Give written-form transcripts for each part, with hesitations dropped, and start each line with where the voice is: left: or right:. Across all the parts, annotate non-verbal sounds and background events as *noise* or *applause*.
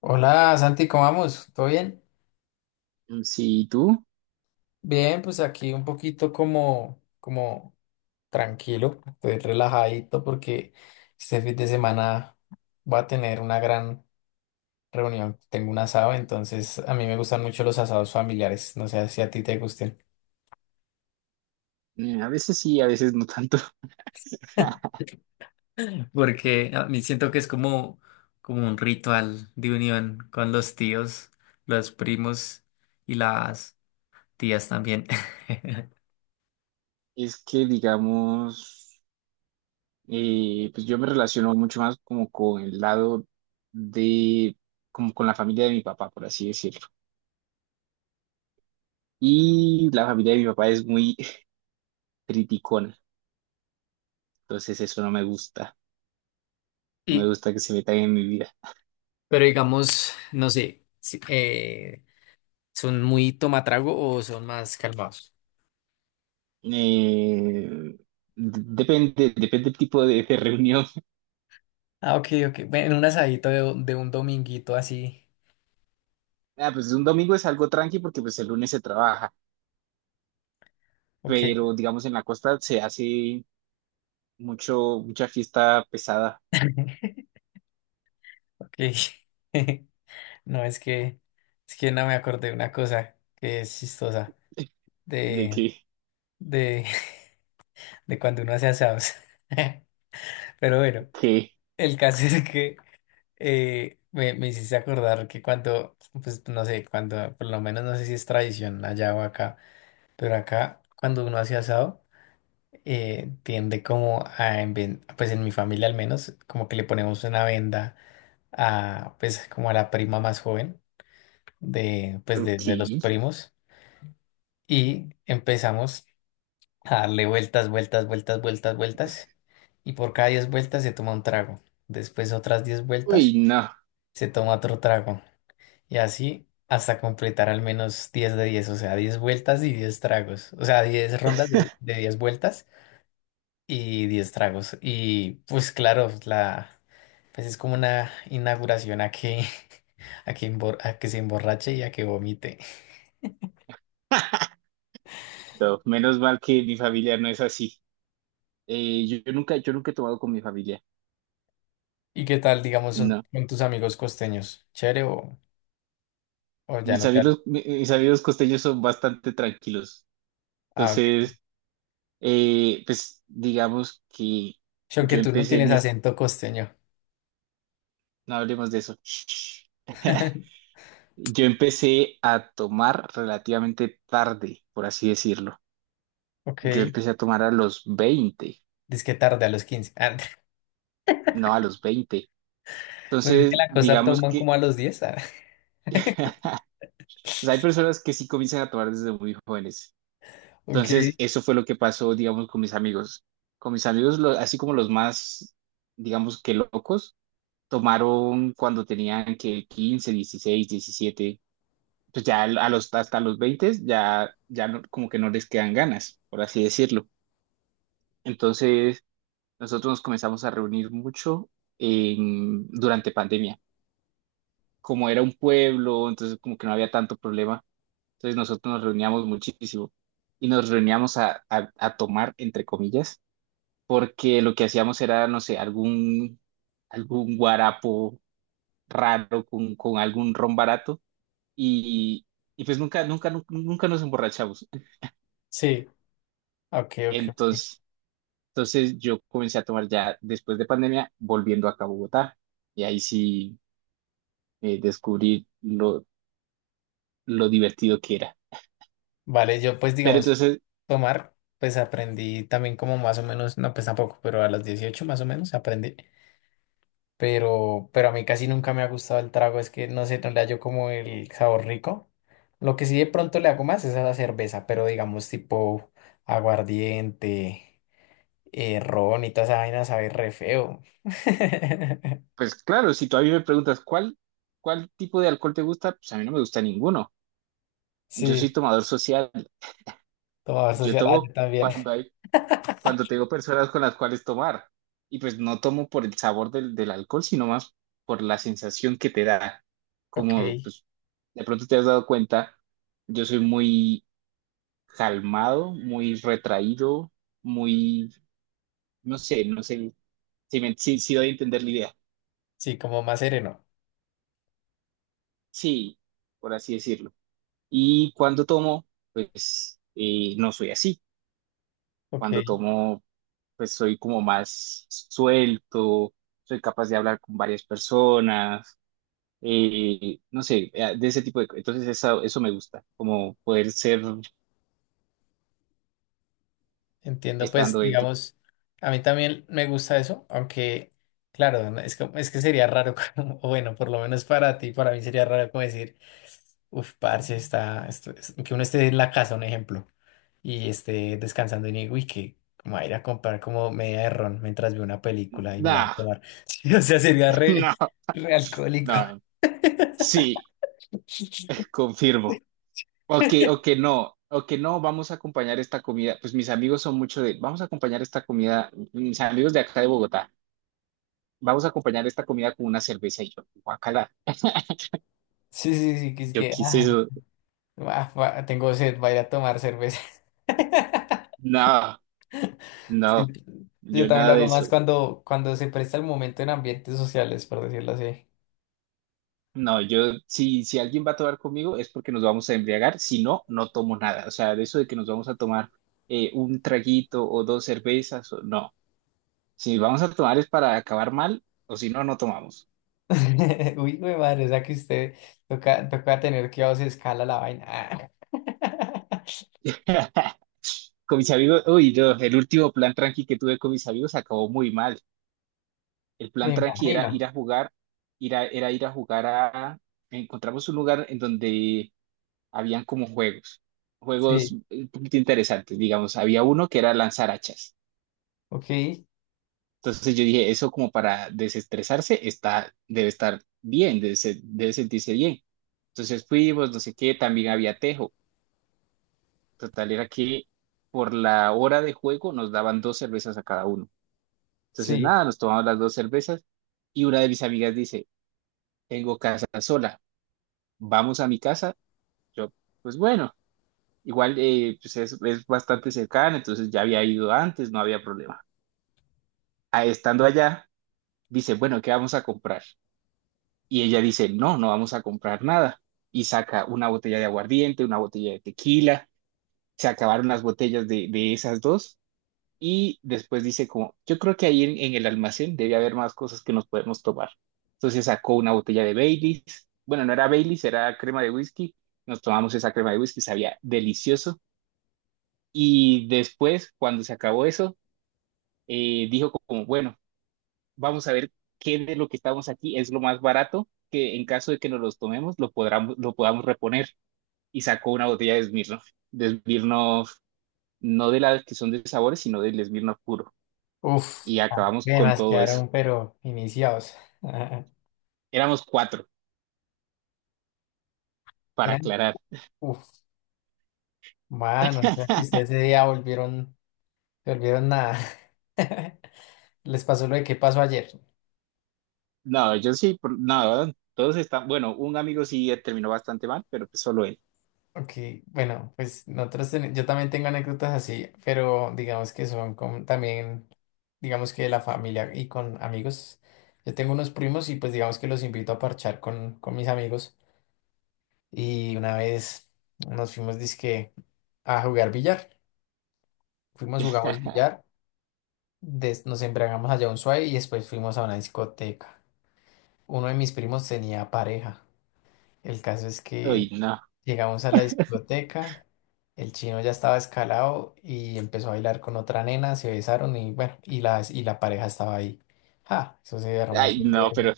left: Hola Santi, ¿cómo vamos? ¿Todo bien?
right: Mm, sí, ¿y tú?
left: Bien, pues aquí un poquito como tranquilo, estoy relajadito porque este fin de semana voy a tener una gran reunión. Tengo un asado, entonces a mí me gustan mucho los asados familiares. No sé si a ti te gusten.
right: A veces sí, a veces no tanto.
left: *laughs*
right: *laughs*
left: Porque a mí siento que es como un ritual de unión con los tíos, los primos y las tías también. *laughs*
right: Es que, digamos, pues yo me relaciono mucho más como con el lado de, como con la familia de mi papá, por así decirlo. Y la familia de mi papá es muy *laughs* criticona, entonces eso no me gusta, no me
left: Y
right: gusta que se metan en mi vida.
left: Pero digamos, no sé, ¿son muy tomatrago o son más calmados?
right: Eh, Depende, depende del tipo de reunión. *laughs*
left: Ah, ok, ok. Bueno, un asadito de un dominguito así.
right: Ah, pues un domingo es algo tranqui porque pues el lunes se trabaja,
left: Ok,
right: pero digamos en la costa se hace mucha fiesta pesada
left: *laughs* ok. *laughs* No, es que no me acordé de una cosa que es chistosa
right: de
left: de,
right: que,
left: de, *laughs* de cuando uno hace asados. *laughs* Pero bueno,
right: que,
left: el caso es que me hiciste acordar que cuando, pues no sé, cuando, por lo menos no sé si es tradición allá o acá. Pero acá, cuando uno hace asado, tiende como a, pues en mi familia al menos, como que le ponemos una venda a, pues como a la prima más joven de, pues de,
right: ok,
left: de los primos y empezamos a darle vueltas, vueltas, vueltas, vueltas, vueltas y por cada 10 vueltas se toma un trago. Después otras diez
right: uy,
left: vueltas
right: no.
left: se toma otro trago y así hasta completar al menos 10 de 10, o sea, 10 vueltas y 10 tragos, o sea, 10 rondas de 10 vueltas y 10 tragos. Y pues claro, la, pues es como una inauguración a que, *laughs* a que, a que se emborrache y a que vomite.
right: *laughs* No, menos mal que mi familia no es así. Yo nunca he tomado con mi familia,
left: ¿Y qué tal, digamos, son,
right: no.
left: con tus amigos costeños? ¿Chévere o ya
right: Mis
left: no te hablan?
right: amigos, mis amigos costeños son bastante tranquilos.
left: Ah, ok.
right: Entonces, pues digamos que
left: Sí, aunque
right: yo
left: tú no
right: empecé
left: tienes
right: en es-,
left: acento costeño.
right: no hablemos de eso. Shh. *laughs*
left: *laughs*
right: Yo empecé a tomar relativamente tarde, por así decirlo. Yo
left: Ok.
right: empecé a tomar a los 20.
left: Dice que tarde a los 15. Ah,
right: No, a los 20.
left: *laughs* pues es que
right: Entonces,
left: la cosa
right: digamos
left: toman
right: que
left: como a los 10, ah.
right: *laughs* pues hay personas que sí comienzan a tomar desde muy jóvenes.
left: *laughs*
right: Entonces,
left: Ok.
right: eso fue lo que pasó, digamos, con mis amigos. Con mis amigos, así como los más, digamos que locos, tomaron cuando tenían que 15, 16, 17. Pues ya hasta los 20 ya no-, como que no les quedan ganas, por así decirlo. Entonces, nosotros nos comenzamos a reunir mucho durante pandemia. Como era un pueblo, entonces como que no había tanto problema. Entonces nosotros nos reuníamos muchísimo y nos reuníamos a tomar, entre comillas, porque lo que hacíamos era, no sé, algún guarapo raro con algún ron barato y, y pues nunca, nunca, nunca, nunca nos emborrachamos.
left: Sí. Ok, ok, ok.
right: Entonces, entonces yo comencé a tomar ya después de pandemia, volviendo acá a Bogotá y ahí sí descubrí lo divertido que era.
left: Vale, yo pues
right: Pero
left: digamos,
right: entonces
left: tomar, pues aprendí también como más o menos, no pues tampoco, pero a los 18 más o menos aprendí. Pero a mí casi nunca me ha gustado el trago, es que no sé, no le hallo como el sabor rico. Lo que sí de pronto le hago más es a la cerveza, pero digamos tipo aguardiente, ron y toda esa vaina sabe re feo. *laughs*
right: Pues claro, si todavía me preguntas cuál tipo de alcohol te gusta, pues a mí no me gusta ninguno. Yo
left: Sí,
right: soy tomador social.
left: tomar
right: Yo
left: social, ah, yo
right: tomo
left: también.
right: cuando
left: *laughs*
right: hay, cuando tengo personas con las cuales tomar. Y pues no tomo por el sabor del alcohol, sino más por la sensación que te da.
left: Ok,
right: Como pues de pronto te has dado cuenta, yo soy muy calmado, muy retraído, muy, no sé si doy a entender la idea.
left: sí, como más sereno.
right: Sí, por así decirlo. Y cuando tomo, pues no soy así. Cuando
left: Ok.
right: tomo, pues soy como más suelto, soy capaz de hablar con varias personas, no sé, de ese tipo de cosas. Entonces eso me gusta, como poder ser
left: Entiendo, pues
right: estando ebrio.
left: digamos, a mí también me gusta eso, aunque claro, no, es que sería raro, *laughs* como- o bueno, por lo menos para ti, para mí sería raro como decir, uff, parce, está, esto es- que uno esté en la casa, un ejemplo, y esté descansando y digo, uy, que como a ir a comprar como media de ron mientras veo una película y me la va a
right: Nah,
left: tomar. *laughs* Sí, o sea, sería
right: *laughs*
left: re,
right: no,
left: re alcohólico.
right: no, sí,
left: *laughs*
right: confirmo. O que no, vamos a acompañar esta comida. Pues mis amigos son mucho de, vamos a acompañar esta comida, mis amigos de acá de Bogotá. Vamos a acompañar esta comida con una cerveza y yo, guacala. *laughs*
left: Sí, sí, sí, que es
right: Yo
left: que,
right: quise
left: ah,
right: eso.
left: ah, tengo sed, voy a ir a tomar cerveza.
right: No,
left: Sí,
right: no,
left: yo
right: yo
left: también lo
right: nada de
left: hago más
right: eso.
left: cuando se presta el momento en ambientes sociales, por decirlo así.
right: No, yo, si alguien va a tomar conmigo es porque nos vamos a embriagar, si no, no tomo nada. O sea, de eso de que nos vamos a tomar un traguito o dos cervezas, o- no. Si vamos a tomar es para acabar mal, o si no, no tomamos.
left: *laughs* Uy, güey, madre, o sea que usted toca tener que a se escala la vaina. Ah. *laughs*
right: *laughs* Con mis amigos, uy, no, el último plan tranqui que tuve con mis amigos acabó muy mal. El plan
left: Me
right: tranqui era ir
left: imagino.
right: a jugar, era ir a jugar a... Encontramos un lugar en donde habían como juegos, juegos
left: Sí,
right: un poquito interesantes, digamos. Había uno que era lanzar hachas.
left: ok,
right: Entonces yo dije, eso como para desestresarse está, debe estar bien, debe sentirse bien. Entonces fuimos, no sé qué, también había tejo. Total era que por la hora de juego nos daban dos cervezas a cada uno. Entonces
left: sí.
right: nada, nos tomamos las dos cervezas y una de mis amigas dice, tengo casa sola. Vamos a mi casa. Yo, pues bueno, igual pues es bastante cercana, entonces ya había ido antes, no había problema. Ah, estando allá, dice, bueno, ¿qué vamos a comprar? Y ella dice, no, no vamos a comprar nada. Y saca una botella de aguardiente, una botella de tequila, se acabaron las botellas de esas dos. Y después dice como, yo creo que ahí en el almacén debe haber más cosas que nos podemos tomar. Entonces sacó una botella de Baileys. Bueno, no era Baileys, era crema de whisky. Nos tomamos esa crema de whisky, sabía delicioso. Y después, cuando se acabó eso, dijo como, bueno, vamos a ver qué de lo que estamos aquí es lo más barato, que en caso de que nos los tomemos, lo podamos reponer. Y sacó una botella de Smirnoff, de Smirnoff, no de las que son de sabores, sino del Smirnoff puro.
left: Uf,
right: Y acabamos con
left: además
right: todo eso.
left: quedaron, pero iniciados. *laughs*
right: Éramos cuatro, para
left: Eran,
right: aclarar.
left: uf, bueno, o sea que
right: *laughs*
left: ustedes ese día volvieron, se volvieron nada. *laughs* Les pasó lo de qué pasó ayer.
right: No, yo sí, por- no, todos están, bueno, un amigo sí terminó bastante mal, pero pues solo él.
left: Ok, bueno, pues nosotros yo también tengo anécdotas así, pero digamos que son con también, digamos que de la familia y con amigos. Yo tengo unos primos y pues digamos que los invito a parchar con mis amigos. Y una vez nos fuimos dizque a jugar billar. Fuimos, jugamos
right: *laughs*
left: billar, nos embriagamos allá un suave y después fuimos a una discoteca. Uno de mis primos tenía pareja. El caso es
right: Ay,
left: que
right: no,
left: llegamos a la discoteca, el chino ya estaba escalado y empezó a bailar con otra nena, se besaron y bueno, y la pareja estaba ahí. ¡Ja! Eso se
right: ay,
left: hermoso,
right: no, pero,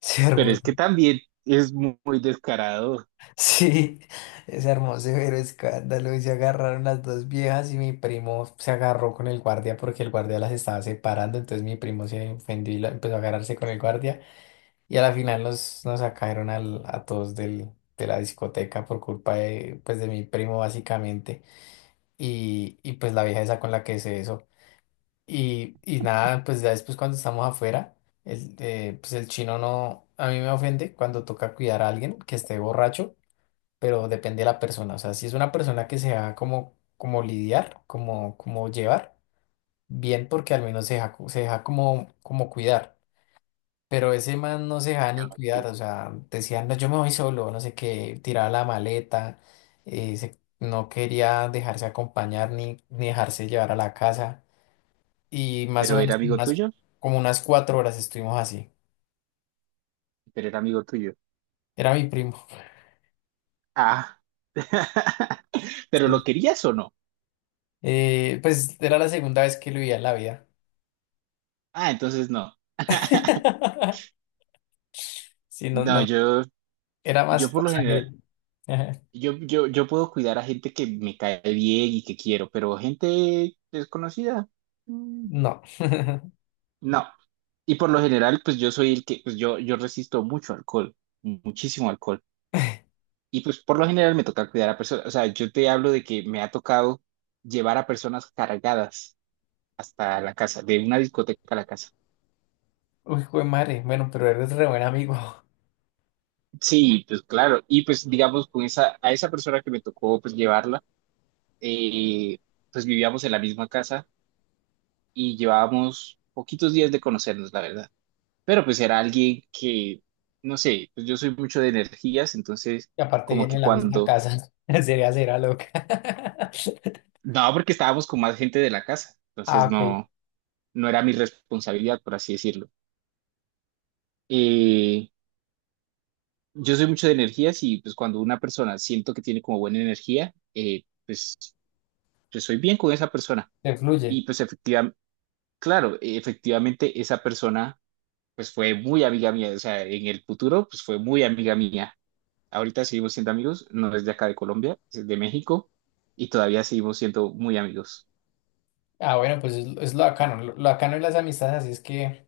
left: se
right: pero
left: hermoso.
right: es que
left: *laughs*
right: también es muy descarado.
left: Sí, es hermoso, pero escándalo. Y se agarraron las dos viejas y mi primo se agarró con el guardia porque el guardia las estaba separando. Entonces mi primo se ofendió y empezó a agarrarse con el guardia. Y a la final nos sacaron a todos de la discoteca por culpa de, pues, de mi primo, básicamente. Y pues la vieja esa con la que hice eso. Y nada, pues ya después cuando estamos afuera, pues el chino no, a mí me ofende cuando toca cuidar a alguien que esté borracho, pero depende de la persona. O sea, si es una persona que se deja como lidiar, como llevar, bien porque al menos se deja como cuidar. Pero ese man no se dejaba ni cuidar, o sea, decía no, yo me voy solo, no sé qué, tiraba la maleta, no quería dejarse acompañar ni dejarse llevar a la casa. Y más o
right: Pero era
left: menos
right: amigo
left: unas,
right: tuyo,
left: como unas 4 horas estuvimos así.
right: pero era amigo tuyo.
left: Era mi primo.
right: Ah, *laughs* pero
left: Sí.
right: ¿lo querías o no?
left: Pues era la segunda vez que lo veía en la vida.
right: Ah, entonces no. *laughs*
left: *laughs* Sí, no,
right: No,
left: no,
right: yo,
left: era
right: yo
left: más
right: por
left: por
right: lo general,
left: sangre. *laughs*
right: yo puedo cuidar a gente que me cae bien y que quiero, pero gente desconocida. Mm,
left: No. *laughs*
right: no. Y por lo general, pues yo soy el que, pues yo resisto mucho alcohol, muchísimo alcohol. Y pues por lo general me toca cuidar a personas. O sea, yo te hablo de que me ha tocado llevar a personas cargadas hasta la casa, de una discoteca a la casa.
left: Uy, jue madre, bueno, pero eres re buen amigo.
right: Sí, pues claro. Y pues digamos, a esa persona que me tocó pues llevarla, eh, pues vivíamos en la misma casa y llevábamos poquitos días de conocernos, la verdad. Pero pues era alguien que, no sé, pues yo soy mucho de energías, entonces
left: Y aparte
right: como
left: viene
right: que
left: en la misma
right: cuando,
left: casa. *laughs* Sería será loca. *laughs*
right: no, porque estábamos con más gente de la casa,
left: Ah,
right: entonces
left: ok.
right: no, no era mi responsabilidad, por así decirlo. Eh, yo soy mucho de energías y pues cuando una persona siento que tiene como buena energía, pues soy bien con esa persona.
left: Te fluye.
right: Y pues efectivamente, claro, efectivamente esa persona pues fue muy amiga mía, o sea, en el futuro pues fue muy amiga mía. Ahorita seguimos siendo amigos, no es de acá de Colombia, es de México y todavía seguimos siendo muy amigos.
left: Ah, bueno, pues es lo bacano. Lo bacano de las amistades, así es que,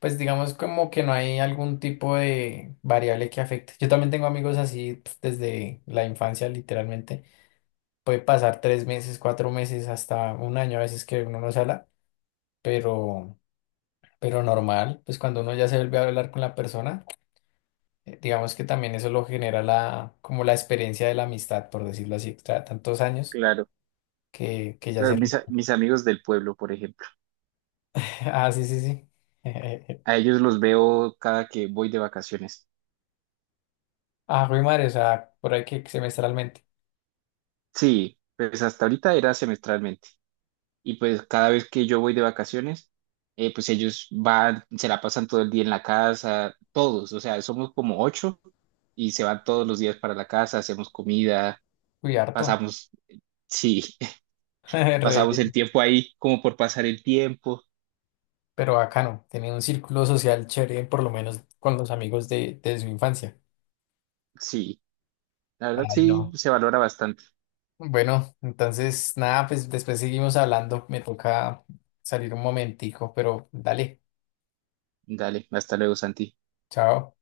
left: pues digamos como que no hay algún tipo de variable que afecte. Yo también tengo amigos así pf, desde la infancia, literalmente. Puede pasar 3 meses, 4 meses, hasta un año a veces que uno no se habla, pero, pero normal, pues cuando uno ya se vuelve a hablar con la persona. Digamos que también eso lo genera la, como la experiencia de la amistad, por decirlo así, tantos años
right: Claro,
left: que ya
right: claro,
left: se...
right: mis amigos del pueblo, por ejemplo.
left: *laughs* Ah, sí, sí, sí. *laughs*
right: A ellos los veo cada que voy de vacaciones.
left: Ah, Rui Mario, o sea, por ahí que semestralmente.
right: Sí, pues hasta ahorita era semestralmente. Y pues cada vez que yo voy de vacaciones, pues ellos van, se la pasan todo el día en la casa, todos, o sea, somos como ocho y se van todos los días para la casa, hacemos comida,
left: Uy, harto.
right: pasamos, sí, *laughs*
left: *laughs* Re
right: pasamos el
left: bien.
right: tiempo ahí como por pasar el tiempo.
left: Pero bacano, tenía un círculo social chévere, por lo menos con los amigos de su infancia.
right: Sí, la verdad
left: Ay,
right: sí
left: no.
right: se valora bastante.
left: Bueno, entonces, nada, pues después seguimos hablando. Me toca salir un momentico, pero dale,
right: Dale, hasta luego, Santi.
left: chao.